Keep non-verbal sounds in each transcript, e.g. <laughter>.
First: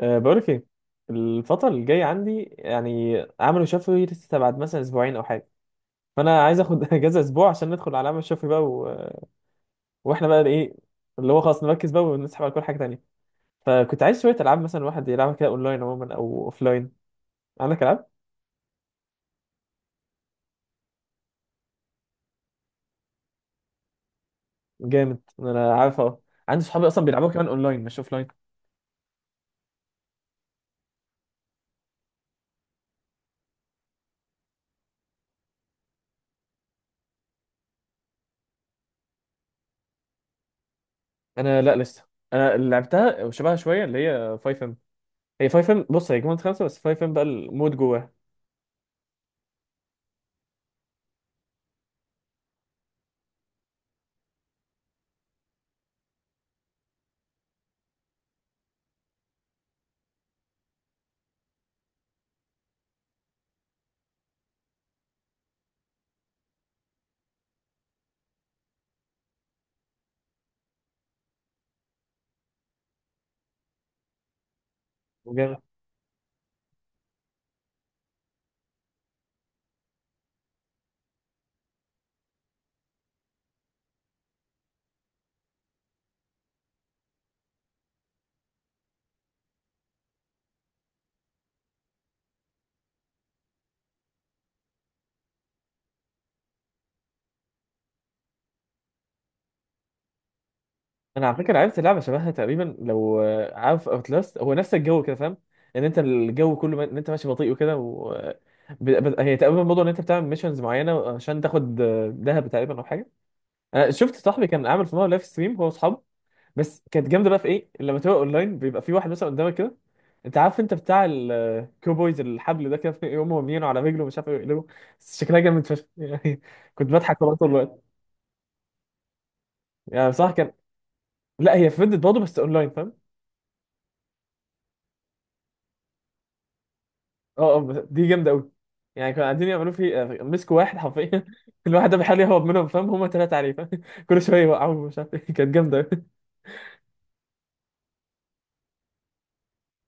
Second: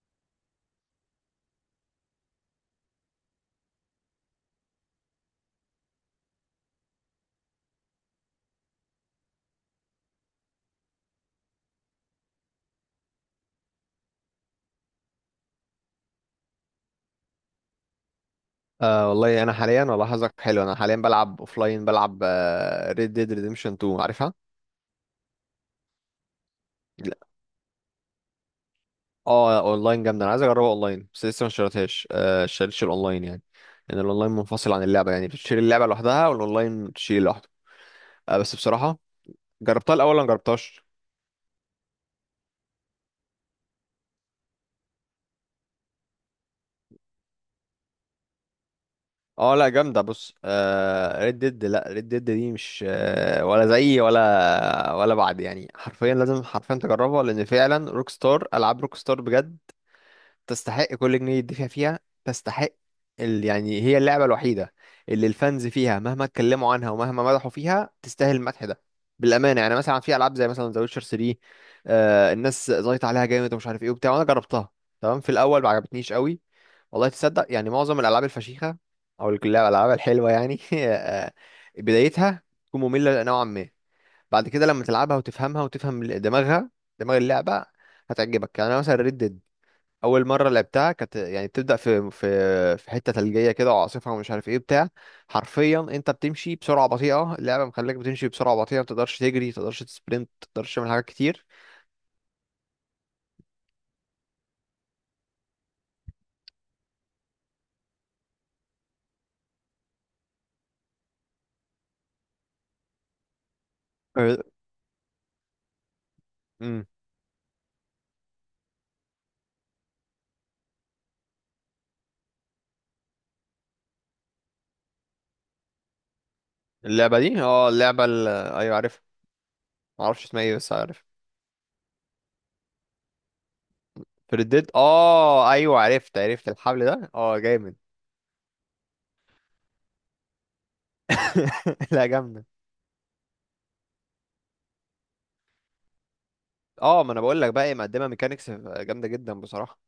بقولك ايه؟ الفترة اللي جاية عندي يعني عملوا شفوي لسه بعد مثلا اسبوعين او حاجة، فانا عايز اخد <laughs> اجازة اسبوع عشان ندخل على عمل شفوي بقى واحنا بقى ايه، اللي هو خلاص نركز بقى ونسحب على كل حاجة تانية. فكنت عايز شوية العاب مثلا الواحد يلعبها كده اونلاين عموما او اوفلاين. عندك العاب؟ آه، والله انا حاليا، والله حظك حلو. انا حاليا بلعب اوفلاين، بلعب ريد ديد ريديمشن 2. عارفها؟ جامد، انا عارف اه. عندي صحابي اصلا لا. بيلعبوها كمان اونلاين مش اوفلاين. اه اونلاين جامده، انا عايز اجربها اونلاين بس لسه ما اشتريتهاش. اشتريتش الاونلاين يعني، لان الاونلاين منفصل عن اللعبه، يعني بتشتري اللعبه لوحدها والاونلاين تشتري لوحده. بس بصراحه، جربتها الاول ولا ما جربتهاش؟ انا لا، لسه انا اللي لعبتها وشبهها شوية اللي هي 5 ام. هي 5 ام، بص هي جيم 5 بس 5 ام بقى المود جواها. اه لا جامده. بص، ريد ديد، لا ريد ديد دي مش ولا زي، ولا بعد، يعني حرفيا لازم حرفيا تجربها. لان فعلا روك ستار، العاب روك ستار بجد تستحق كل جنيه يدفع فيها. تستحق، ال... يعني هي اللعبة الوحيدة اللي الفانز فيها مهما اتكلموا عنها ومهما مدحوا فيها تستاهل المدح ده بالأمانة. يعني مثلا في ألعاب زي مثلا ذا ويتشر 3، آه الناس زايطة عليها جامد ومش عارف ايه وبتاع، وأنا جربتها. تمام، في الأول ما عجبتنيش قوي. والله تصدق؟ يعني معظم الألعاب الفشيخة الألعاب الحلوة يعني، <laughs> بدايتها تكون مملة نوعا ما. بعد كده لما تلعبها وتفهمها وتفهم دماغها، دماغ اللعبة، هتعجبك. يعني أنا مثلا ريد، اول مره لعبتها كانت يعني بتبدا في في حته ثلجيه كده وعاصفه ومش عارف ايه بتاع. حرفيا انت بتمشي بسرعه بطيئه، اللعبه مخليك بتمشي بسرعه بطيئه، ما تقدرش تجري، ما تقدرش تسبرنت، ما تقدرش تعمل حاجات انا على كتير. فكره عرفت لعبه شبهها تقريبا، لو عارف اوتلاست هو نفس الجو كده، فاهم ان انت الجو كله ان انت ماشي بطيء وكده و... آه، ب... ب... هي تقريبا موضوع ان انت بتعمل ميشنز معينه عشان تاخد ذهب تقريبا او حاجه. انا شفت أه، صاحبي كان عامل في مره لايف ستريم هو واصحابه، بس امم كانت جامده بقى في ايه لما تبقى اونلاين، بيبقى في واحد مثلا قدامك كده. انت عارف انت بتاع الكوبويز الحبل ده كده، يقوموا مرمينه على رجله مش عارف يقلبه، بس شكلها جامد فشخ <laughs> يعني. كنت اللعبه بضحك والله دي، طول اه الوقت. اللعبه، ال... ايوه عارفها. ما يعني اعرفش بصراحه اسمها كان. ايه بس عارف. لا هي في فيديو برضه بس اونلاين، فاهم. ديد، اه ايوه، عرفت عرفت الحبل ده، اه اه اه، جامد. بس دي جامده قوي. يعني كانوا قاعدين يعملوا في، مسكوا واحد حرفيا <laughs> كل واحد <laughs> ده لا بيحاول يهرب جامده. منهم، فاهم هما ثلاثه عليه، فاهم <laughs> كل شويه يوقعوه مش عارف ايه، كانت جامده قوي. اه، ما انا بقول لك بقى، هي مقدمه ميكانيكس جامده جدا بصراحه.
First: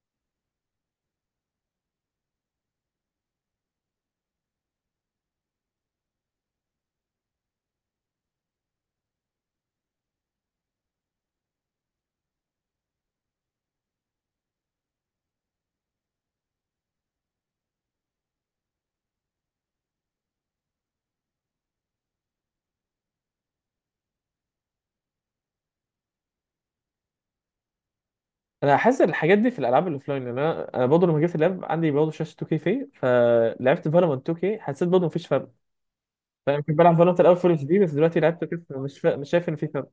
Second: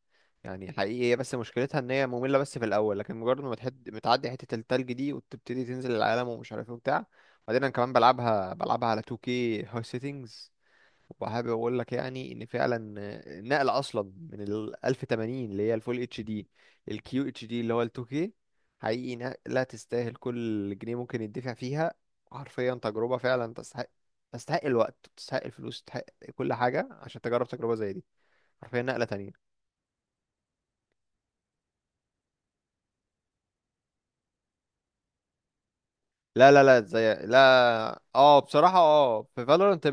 يعني حقيقي هي بس مشكلتها ان هي مملة بس في الاول، لكن مجرد ما تحد متعدي حتة التلج دي وتبتدي تنزل العالم ومش عارف ايه وبتاع. بعدين انا كمان بلعبها، بلعبها على 2K هاي سيتنجز، وحابب اقول لك يعني ان فعلا النقل اصلا من ال 1080 اللي هي الفول اتش دي، للكيو اتش دي اللي هو ال 2K، حقيقي نقلة تستاهل كل جنيه ممكن يدفع فيها. حرفيا تجربة فعلا تستحق. تستحق الوقت، تستحق الفلوس، تستحق كل حاجة عشان تجرب تجربة زي دي. انا حرفيا حاسس نقلة الحاجات دي تانية. في الالعاب الاوفلاين، لان انا برضه لما جيت اللعب عندي برضه شاشه 2K، في فلعبت فالورانت 2K حسيت برضه مفيش فرق. لا فانا لا كنت لا، بلعب زي فالورانت الاول لا. فول اتش دي، بس دلوقتي اه لعبت كيف بصراحة، اه مش في شايف ان في فالورنت، فرق.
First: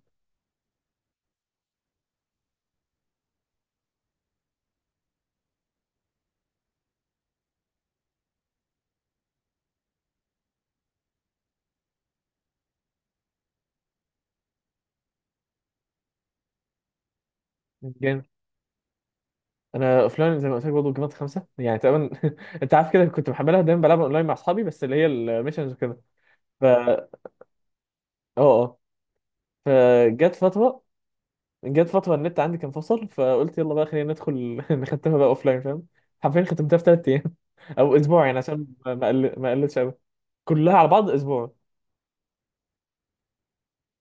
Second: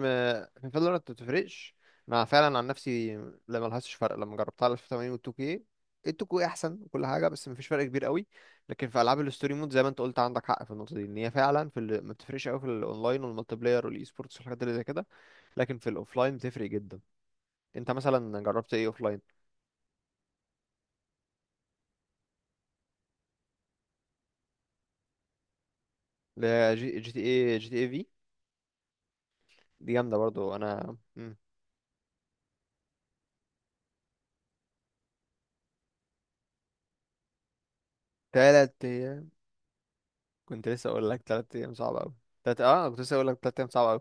في فالورنت ما بتفرقش. انا فعلا عن نفسي لا، ملهاش فرق لما جربتها على 1080 و 2K. ال 2K احسن وكل حاجة بس مفيش فرق كبير قوي. لكن في العاب الستوري مود زي ما انت قلت، عندك حق في النقطة دي، ان هي فعلا في ال، ما بتفرقش قوي في الاونلاين والمالتي بلاير والاي سبورتس والحاجات اللي زي كده، لكن في الاوفلاين بتفرق جدا. انت جامد. مثلا جربت ايه اوفلاين؟ انا اوفلاين زي ما قلت لك برضه جيمات 5 يعني تقريبا. <laughs> انت عارف كده، كنت محملها دايما بلعبها اونلاين مع اصحابي بس اللي هي الميشنز وكده. جي اه جي تي اي، جي تي اي في، اه. دي جامدة فجت برضو فتره. انا. مم. جت فترة النت عندي كان فصل، فقلت يلا بقى خلينا ندخل <laughs> نختمها بقى اوف لاين، فاهم. حرفيا ختمتها في 3 ايام <laughs> او اسبوع يعني عشان تلات، ما قلتش قوي. كنت كلها على لسه اقول بعض لك اسبوع. تلات ايام صعبه قوي. تلات، اه كنت لسه اقول لك تلات ايام صعبه قوي.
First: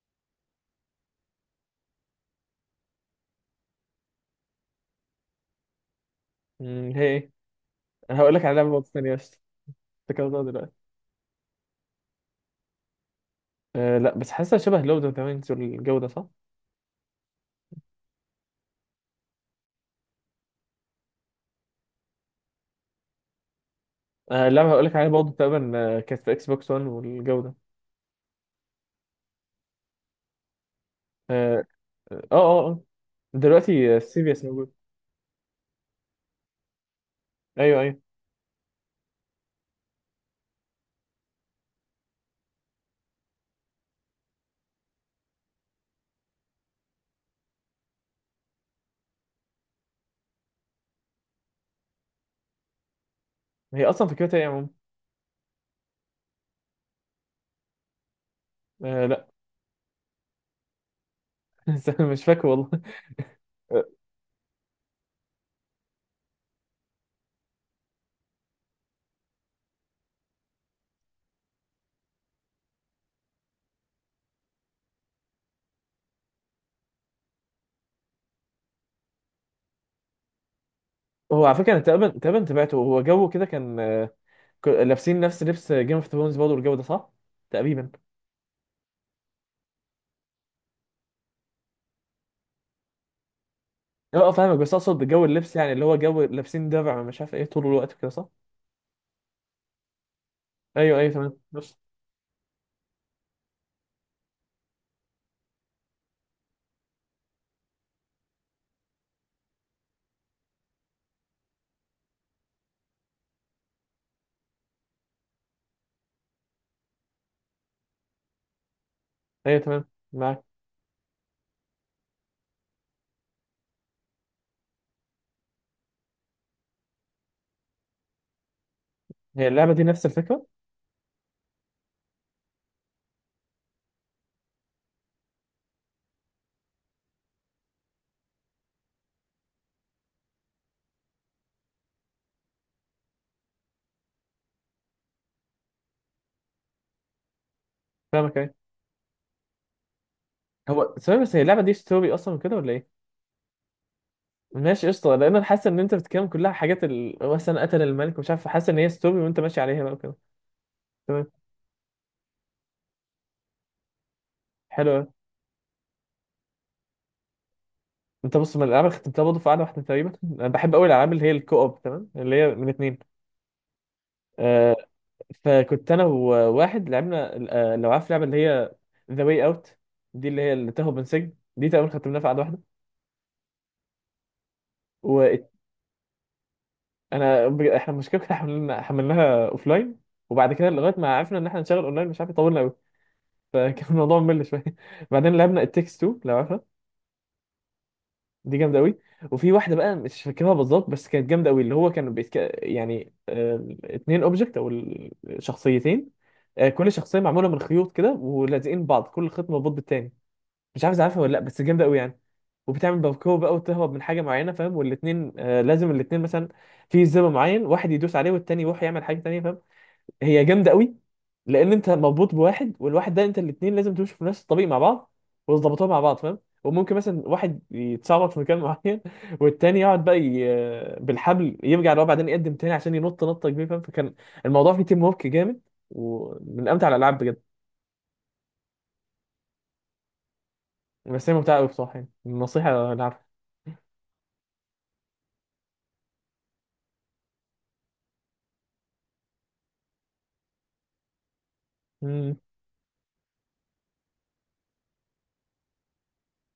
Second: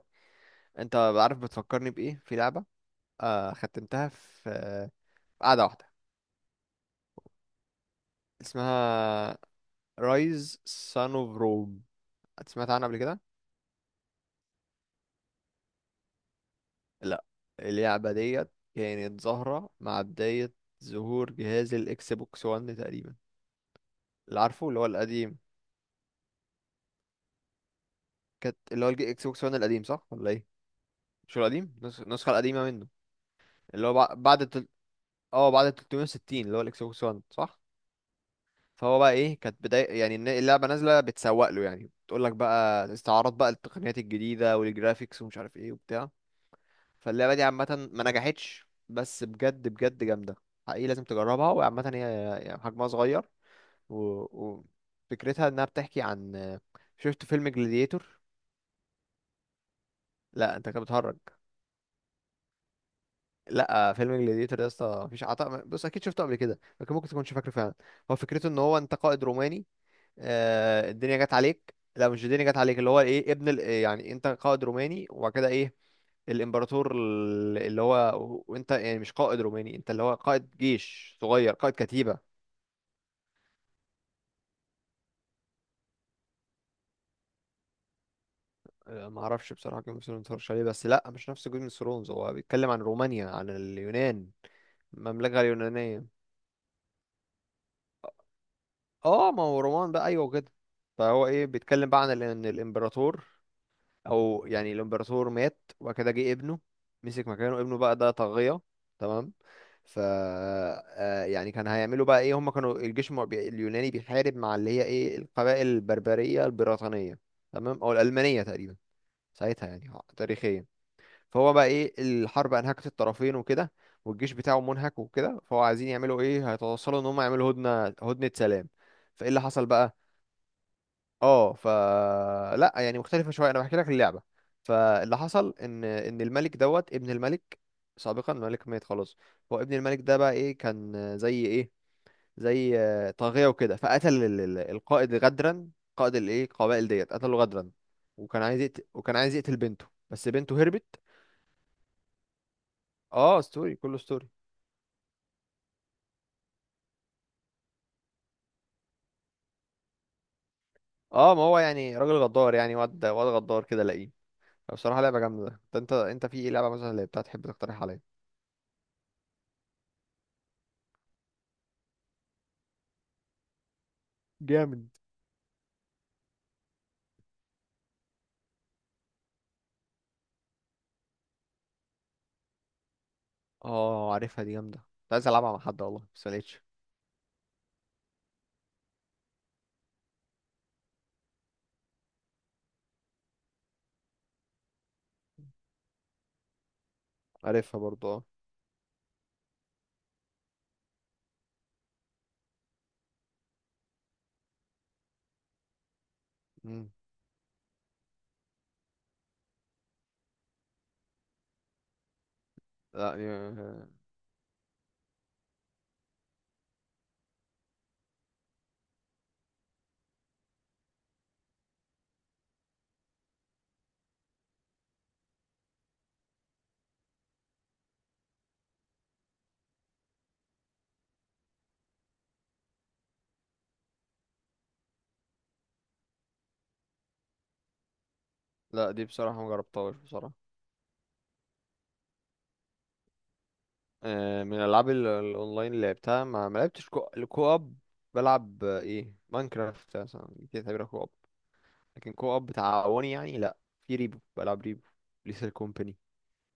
انت عارف بتفكرني بايه؟ في لعبه ختمتها في، في قعده واحده. هي ايه؟ انا هقول لك على لعبه اسمها برضه ثانيه بس افتكرتها رايز دلوقتي. سان اوف روم. سمعت عنها قبل كده؟ أه لا، بس حاسسها شبه لود اوف ذا رينجز والجو ده، صح؟ لا. اللعبه ديت كانت ظاهره مع بدايه ظهور جهاز الاكس بوكس 1 تقريبا، اللي عارفه اللعبه اللي هقول هو لك عليها برضه القديم. تقريبا، كانت في اكس بوكس 1 والجو ده. كانت اللي هو الاكس بوكس 1 القديم صح ولا ايه؟ مش اه القديم، اه النسخه اه. القديمه آه. منه. اللي هو دلوقتي بعد سيريس موجود. اه بعد 360 اللي هو الاكس بوكس 1 صح. ايوه ايوه. فهو بقى ايه؟ كانت بداية، يعني اللعبة نازلة بتسوق له، يعني بتقول لك بقى استعارات بقى التقنيات الجديدة والجرافيكس ومش عارف ايه وبتاع. فاللعبة دي عامة ما نجحتش، بس بجد بجد جامدة. حقيقي لازم تجربها، وعامة هي يعني حجمها صغير. هي اصلا فكرتها ايه يا و، عم؟ وفكرتها انها بتحكي عن، شفت فيلم جلاديتور؟ أه لا لا، انت كده بتهرج. <laughs> مش فاكر والله. لا فيلم جلاديتور ده يا اسطى مفيش عطاء، بص اكيد شفته قبل كده لكن ممكن تكونش فاكره فعلا. هو فكرته ان هو انت قائد روماني، الدنيا جت عليك، لا مش الدنيا جت عليك، اللي هو ايه، ابن ال، يعني انت قائد روماني وبعد كده ايه الامبراطور اللي هو، وانت يعني مش قائد روماني، انت اللي هو قائد جيش هو صغير، على فكره قائد انا تقريبا كتيبة. تقريبا تابعته، هو جو كده كان، لابسين نفس لبس جيم اوف ثرونز برضه والجو ده، صح؟ تقريبا. ما اعرفش بصراحة جيم اوف ثرونز اتفرجش عليه، بس لا مش نفس جيم اوف ثرونز، هو بيتكلم عن رومانيا، عن اه اليونان. فاهمك، بس اقصد جو المملكة اللبس يعني اللي هو اليونانية. جو لابسين درع مش عارف ايه طول الوقت كده، صح؟ اه ما هو رومان بقى ايوه كده. ايوه ايوه فهو تمام ايه بس. بيتكلم بقى عن ان الامبراطور، او يعني الامبراطور مات وبعد كده جه ابنه مسك مكانه، ابنه بقى ده طاغية. تمام. يعني كان هيعملوا بقى ايه؟ هم كانوا الجيش اليوناني بيحارب مع اللي هي ايه القبائل البربرية البريطانية، تمام، او الألمانية تقريبا ايوه ساعتها. تمام، يعني معاك. تاريخيا. فهو بقى ايه؟ الحرب انهكت الطرفين وكده، والجيش بتاعه منهك وكده، فهو عايزين يعملوا ايه؟ هيتوصلوا ان هم يعملوا هدنة، هدنة سلام. فايه اللي هي حصل اللعبه دي بقى؟ نفس الفكره؟ اه لا يعني مختلفه شويه، انا بحكي لك اللعبه. فاللي حصل ان الملك، دوت ابن الملك سابقا، الملك مات خلاص، هو ابن الملك ده بقى ايه كان زي ايه، زي طاغيه وكده، فقتل القائد غدرا، قائد الايه القبائل ديت قتله غدرا. فاهمك وكان ايوه. عايز يقتل، وكان عايز يقتل بنته، بس بنته هو هربت. ثواني بس، هي اللعبه دي ستوري اصلا كده ولا ايه؟ اه ستوري، كله ستوري. ماشي قشطه، لان انا حاسس ان انت بتتكلم كلها حاجات مثلا قتل الملك ومش عارف، حاسس ان هي ستوري وانت ماشي عليها بقى وكده. تمام. اه ما هو يعني راجل غدار يعني، واد غدار كده لاقيه. حلو بصراحه أوي. لعبه جامده. ده انت، انت في ايه لعبه مثلا اللي بتاعت تحب تقترح عليا؟ انت بص، من الالعاب اللي ختمتها برضه في قعده واحده تقريبا، انا بحب قوي الالعاب اللي هي الكو اوب، تمام، اللي هي من اتنين. آه، جامد. فكنت انا وواحد لعبنا لو عارف اللعبه اللي هي ذا واي اوت، دي اللي هي اللي تهرب من سجن، دي تقريبا ختمناها في قعده واحده. اه عارفها دي جامدة، كنت عايز العبها مع حد والله بس ملقتش. احنا المشكله كنا حملناها اوف لاين، وبعد كده لغايه ما عرفنا ان احنا نشغل اونلاين، مش عارف طولنا قوي <laughs> فكان الموضوع ممل شويه <laughs> بعدين لعبنا التكس 2 لو عارفها، عارفها برضو اه. دي جامده قوي. وفي واحده بقى مش فاكرها بالظبط بس كانت جامده قوي، اللي هو يعني اتنين اوبجكت او الشخصيتين، مم. كل شخصيه معموله من خيوط كده ولازقين بعض، كل خيط مربوط بالتاني، مش عارف إذا عارفها ولا لا، بس جامده قوي يعني. وبتعمل لا دي. باركور بقى وتهرب من حاجه معينه، فاهم، والاثنين لازم الاثنين مثلا في زر معين، واحد يدوس عليه والتاني يروح يعمل حاجه تانيه، فاهم. هي جامده قوي، لان انت مربوط بواحد والواحد ده انت، الاثنين لازم تمشوا في نفس الطريق مع بعض وتظبطوها مع بعض، فاهم. وممكن مثلا واحد يتسرب في مكان معين <laughs> والتاني يقعد بقى بالحبل يرجع لورا بعدين يقدم تاني عشان ينط نطه كبيره، فاهم. فكان الموضوع فيه تيم ورك جامد، ومن امتع الالعاب بجد. لا دي بصراحة ما جربتهاش بصراحة. بس هي ممتعه قوي بصراحه، يعني النصيحه من الالعاب الاونلاين اللي لعبتها، ما لعبتش كو، الكو اب. بلعب ايه، ماينكرافت مثلا دي تعتبرها كو اب، لكن كو العبها. اب تعاوني يعني لا. في ريبو، بلعب ريبو، ليتل كومباني.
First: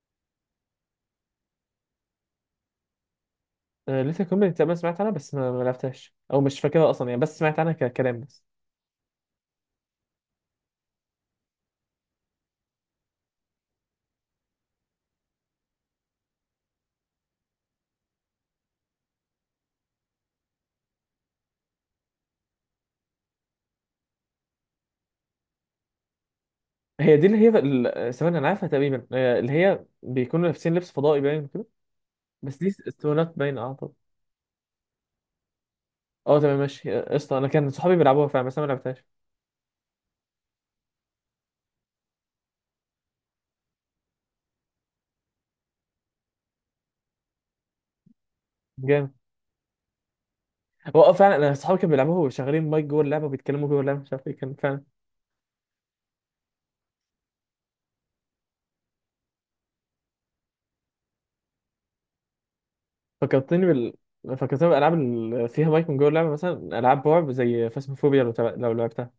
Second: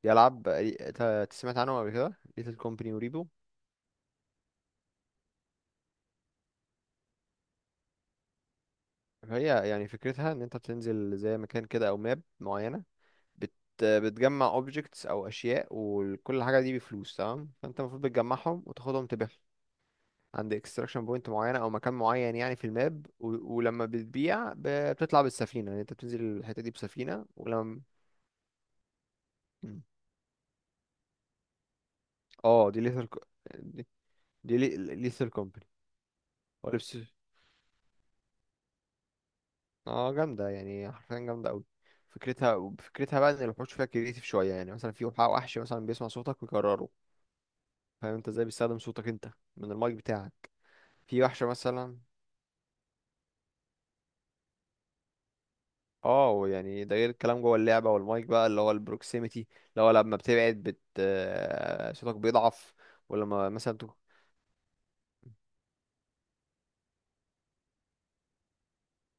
دي العاب إيه، أنت سمعت عنهم قبل كده؟ ليتل كومباني وريبو. لسه كومباني تقريبا سمعت عنها، بس ما لعبتهاش او مش فاكرها اصلا يعني، بس سمعت عنها ككلام بس. هي يعني فكرتها ان انت بتنزل زي مكان كده او ماب معينة، بت بتجمع اوبجكتس او اشياء، وكل حاجه دي بفلوس تمام، فانت المفروض بتجمعهم وتاخدهم تبيعهم عند اكستراكشن بوينت معينه او مكان معين يعني في الماب. و، ولما بتبيع، بتطلع بالسفينه، يعني انت بتنزل الحته دي هي دي بسفينه، اللي هي ولما، ثواني انا عارفها تقريبا، اللي مم. هي بيكونوا لابسين لبس فضائي باين كده، بس دي اه دي ليثر، اسطوانات باين دي اعتقد. دي ليثر كومباني. اه تمام ولبس، ماشي، قشطه. انا كان صحابي بيلعبوها فعلا بس انا ما لعبتهاش. اه جامده يعني حرفيا جامده قوي. فكرتها، فكرتها بقى ان الوحوش فيها كريتيف شويه. يعني مثلا في وحش مثلا بيسمع صوتك ويكرره، فاهم انت ازاي؟ بيستخدم صوتك جامد. انت من المايك بتاعك. هو في فعلا وحشة انا صحابي كانوا مثلا، بيلعبوها وشغالين مايك جوه اللعبه وبيتكلموا جوه اللعبه مش عارف ايه، كان فعلا. اه يعني ده غير الكلام جوه اللعبة والمايك بقى اللي هو البروكسيميتي، اللي هو لما بتبعد صوتك بيضعف، ولما فكرتني مثلا بال فكرتني بالالعاب اللي فيها مايك من جوه اللعبه، مثلا العاب رعب زي فاسموفوبيا، لو لعبتها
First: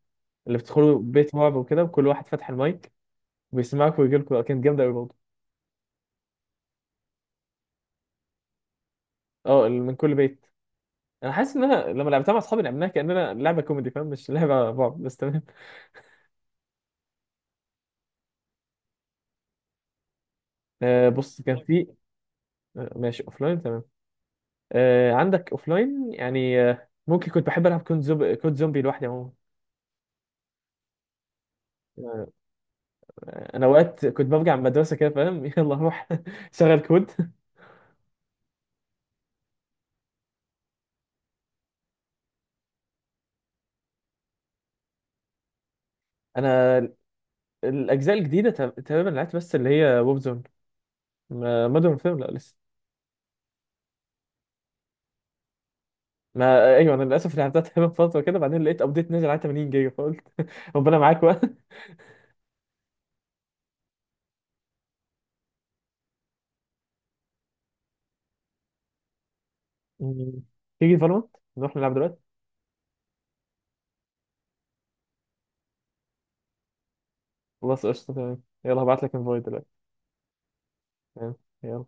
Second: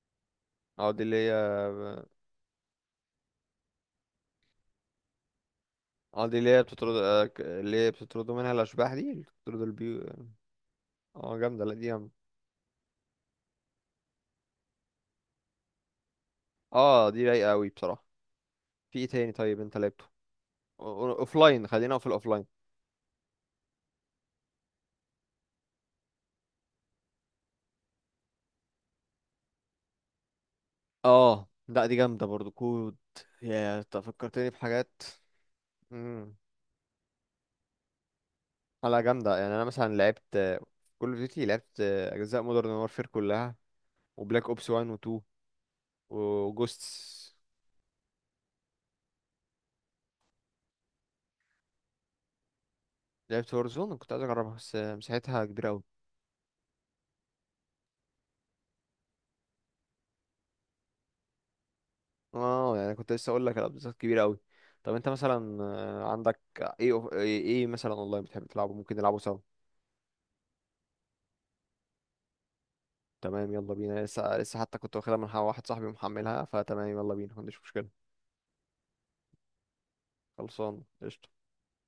اللي اه بتدخلوا دي اللي بيت رعب هي، وكده وكل واحد فاتح المايك، بيسمعك ويجيلكوا، كانت جامدة أوي برضه. اه دي اللي هي بتطرد، اللي هي بتطردوا منها الأشباح دي، اللي بتطرد اه، اللي من البيو. كل بيت. انا اه حاسس ان جامدة لا انا دي لما جامدة. لعبتها مع اصحابي لعبناها كاننا لعبه كوميدي، فاهم، مش لعبه بعض بس، تمام. اه دي رايقة أوي بصراحة. في ايه تاني طيب انت لعبته بص كان لاين؟ في. خلينا في الأوفلاين. آه ماشي لاين، تمام. آه عندك لاين يعني، ممكن كنت بحب العب كود زومبي، كود زومبي لوحدي عموما. اه لا دي جامدة آه، برضو كود. انا يا انت اوقات كنت فكرتني برجع من المدرسه بحاجات. كده، فاهم <laughs> يلا روح امم. شغل كود. على جامدة، يعني انا مثلا لعبت كل اوف ديوتي، لعبت اجزاء مودرن وارفير كلها، وبلاك اوبس 1 و 2 انا وجوستس. الاجزاء الجديده تقريبا لعبت، بس اللي هي ووب زون، ما مودرن وورفير لا لسه. لعبت هورزون، كنت عايز اجربها بس مساحتها كبيره قوي. ما ايوه انا للاسف لعبتها <laughs> تقريبا فتره كده، بعدين لقيت ابديت نزل على 80 جيجا فقلت <laughs> ربنا معاك بقى. اه يعني كنت لسه اقول لك الابزات كبيره قوي. طب انت مثلا عندك ايه، ايه إيه مثلا اونلاين بتحب تلعبه ممكن نلعبه سوا؟ مم. تيجي فالورانت نروح نلعب دلوقتي؟ تمام يلا بينا، لسه لسه حتى كنت واخدها من واحد صاحبي ومحملها، فتمام يلا بينا ما عنديش خلاص مشكله. قشطة تمام، يلا هبعت لك انفايت دلوقتي. خلصان قشطه. تمام يلا